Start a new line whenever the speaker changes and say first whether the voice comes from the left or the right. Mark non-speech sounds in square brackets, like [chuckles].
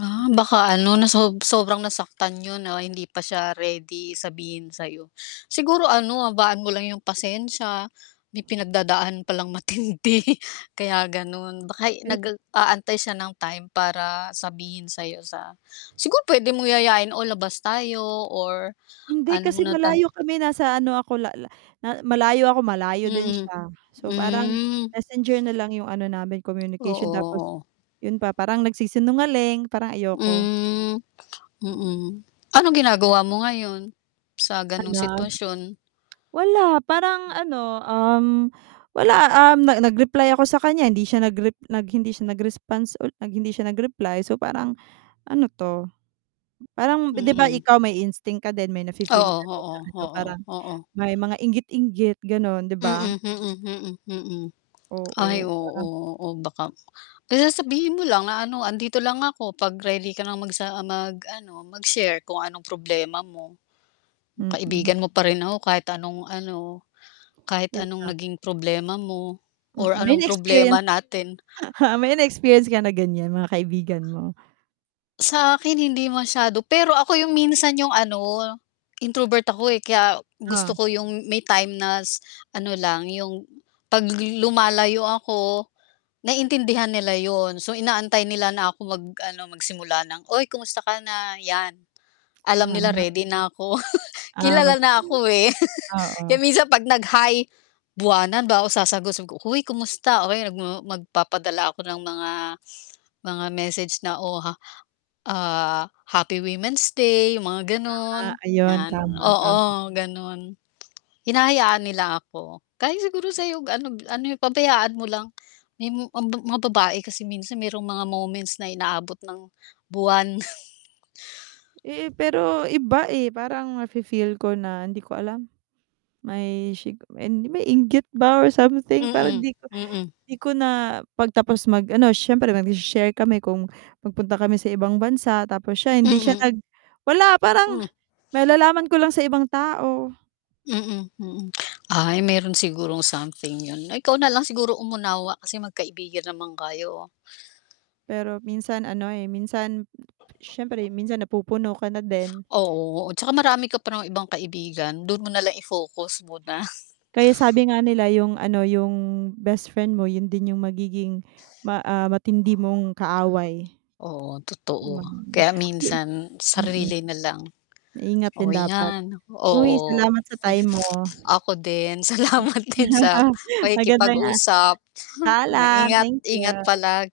left: Ah, baka ano na sob sobrang nasaktan yun na hindi pa siya ready sabihin sa'yo. Siguro ano, habaan mo lang yung pasensiya, may pinagdadaan palang matindi, kaya ganun. Baka
right: Yun.
left: nag-aantay siya ng time para sabihin sa'yo sa siguro puwede mong yayain o labas tayo or
right: Hindi,
left: ano
right: kasi
left: na tayo
right: malayo kami nasa ano ako lala na malayo ako malayo din
left: Mm,
right: siya. So, parang
left: hmm.
right: Messenger na lang yung ano namin,
left: Oo,
right: communication tapos
left: oo.
right: yun pa, parang nagsisinungaling, parang ayoko.
left: Hmm,
right: Mm.
left: mm. Anong ginagawa mo ngayon sa gano'ng
right: Hala. [tsk]
left: sitwasyon?
right: Wala, parang ano, um, wala, um, nag-reply ako sa kanya hindi siya nagrep hindi siya nag-response u hindi siya nag-reply. So, parang ano 'to? Parang 'di ba
left: Mm.
right: ikaw may instinct ka din, may nafi-feel
left: Oo,
right: ka din na
left: oo,
right: ano,
left: oo,
right: parang
left: oo.
right: may mga inggit-inggit gano'n, 'di
left: Mm,
right: ba?
left: mm, mm, mm. Ay,
right: Oo, parang
left: oo, oh, baka kaya sasabihin mo lang na ano, "Andito lang ako, 'pag ready ka ng magsa mag-ano, mag-share kung anong problema mo.
right: Mm.
left: Kaibigan mo pa rin ako kahit anong ano, kahit
right: Yun
left: anong
right: lang.
left: naging problema mo
right: Mm,
left: or
right: may
left: anong
right: na-experience.
left: problema natin."
right: [snorts] May na-experience ka na ganyan, mga kaibigan mo?
left: Sa akin hindi masyado, pero ako yung minsan yung ano, introvert ako, eh, kaya gusto
right: Oh.
left: ko yung may time na s ano lang yung 'pag lumalayo ako naiintindihan nila yun. So, inaantay nila na ako mag ano, magsimula ng, "Uy, kumusta ka na," 'yan alam nila
right: [unintelligible]
left: ready na ako.
right: Ah, mag.
left: Kilala na
right: [unintelligible]
left: ako, eh, [laughs] kaya
right: Oo.
left: minsan pag nag hi buwanan bago ako sasagot. Sabi ko, "Hoy, kumusta?" O kaya ma magpapadala ako ng mga [inhales] mga message na o ha ah, Happy Women's Day, yung mga
right: Ah,
left: ganun,
right: ayun.
left: 'yan.
right: Tama, tama.
left: Oo, ganun. Hinahayaan nila ako. Kahit siguro sa'yo ano gi ano yung pabayaan mo lang. Yung mga babae kasi minsan merong mga moments na inaabot ng buwan. [chuckles]
right: Eh, pero iba, eh. Parang nafi-feel ko na hindi ko alam, may sigu may inggit ba or something parang
left: Mm,
right: 'di ko
left: mm.
right: 'di ko na 'pag tapos mag ano, siyempre magse-share kami kung nagpunta kami sa ibang bansa tapos siya hindi siya
left: Mm.
right: nag wala, parang
left: Hmm.
right: malalaman ko lang sa ibang tao.
left: Mm, mm. [clicks tongue] Ay meron sigurong something yun. Ikaw na lang siguro umunawa kasi magkaibigan naman kayo.
right: Pero minsan ano, eh, minsan siyempre minsan napupuno ka na din.
left: Oo, tsaka marami ka pa namang ibang kaibigan, dun mo na lang i-focus muna. [chuckles]
right: Kaya sabi nga nila yung ano, yung bestfriend mo yun din yung magiging ma ah, matindi mong kaaway,
left: Oo, totoo. Kaya
right: [unintelligible]
left: minsan
right: mm.
left: sarili na lang.
right: Maingat din
left: Oh,
right: dapat.
left: 'yan.
right: Uy,
left: Oo.
right: salamat sa time mo.
left: Ako din, salamat din sa
right: [laughs] Maganda a
left: pakikipag-usap
right: paalam,
left: Ingat,
right: thank
left: ingat
right: you.
left: palagi.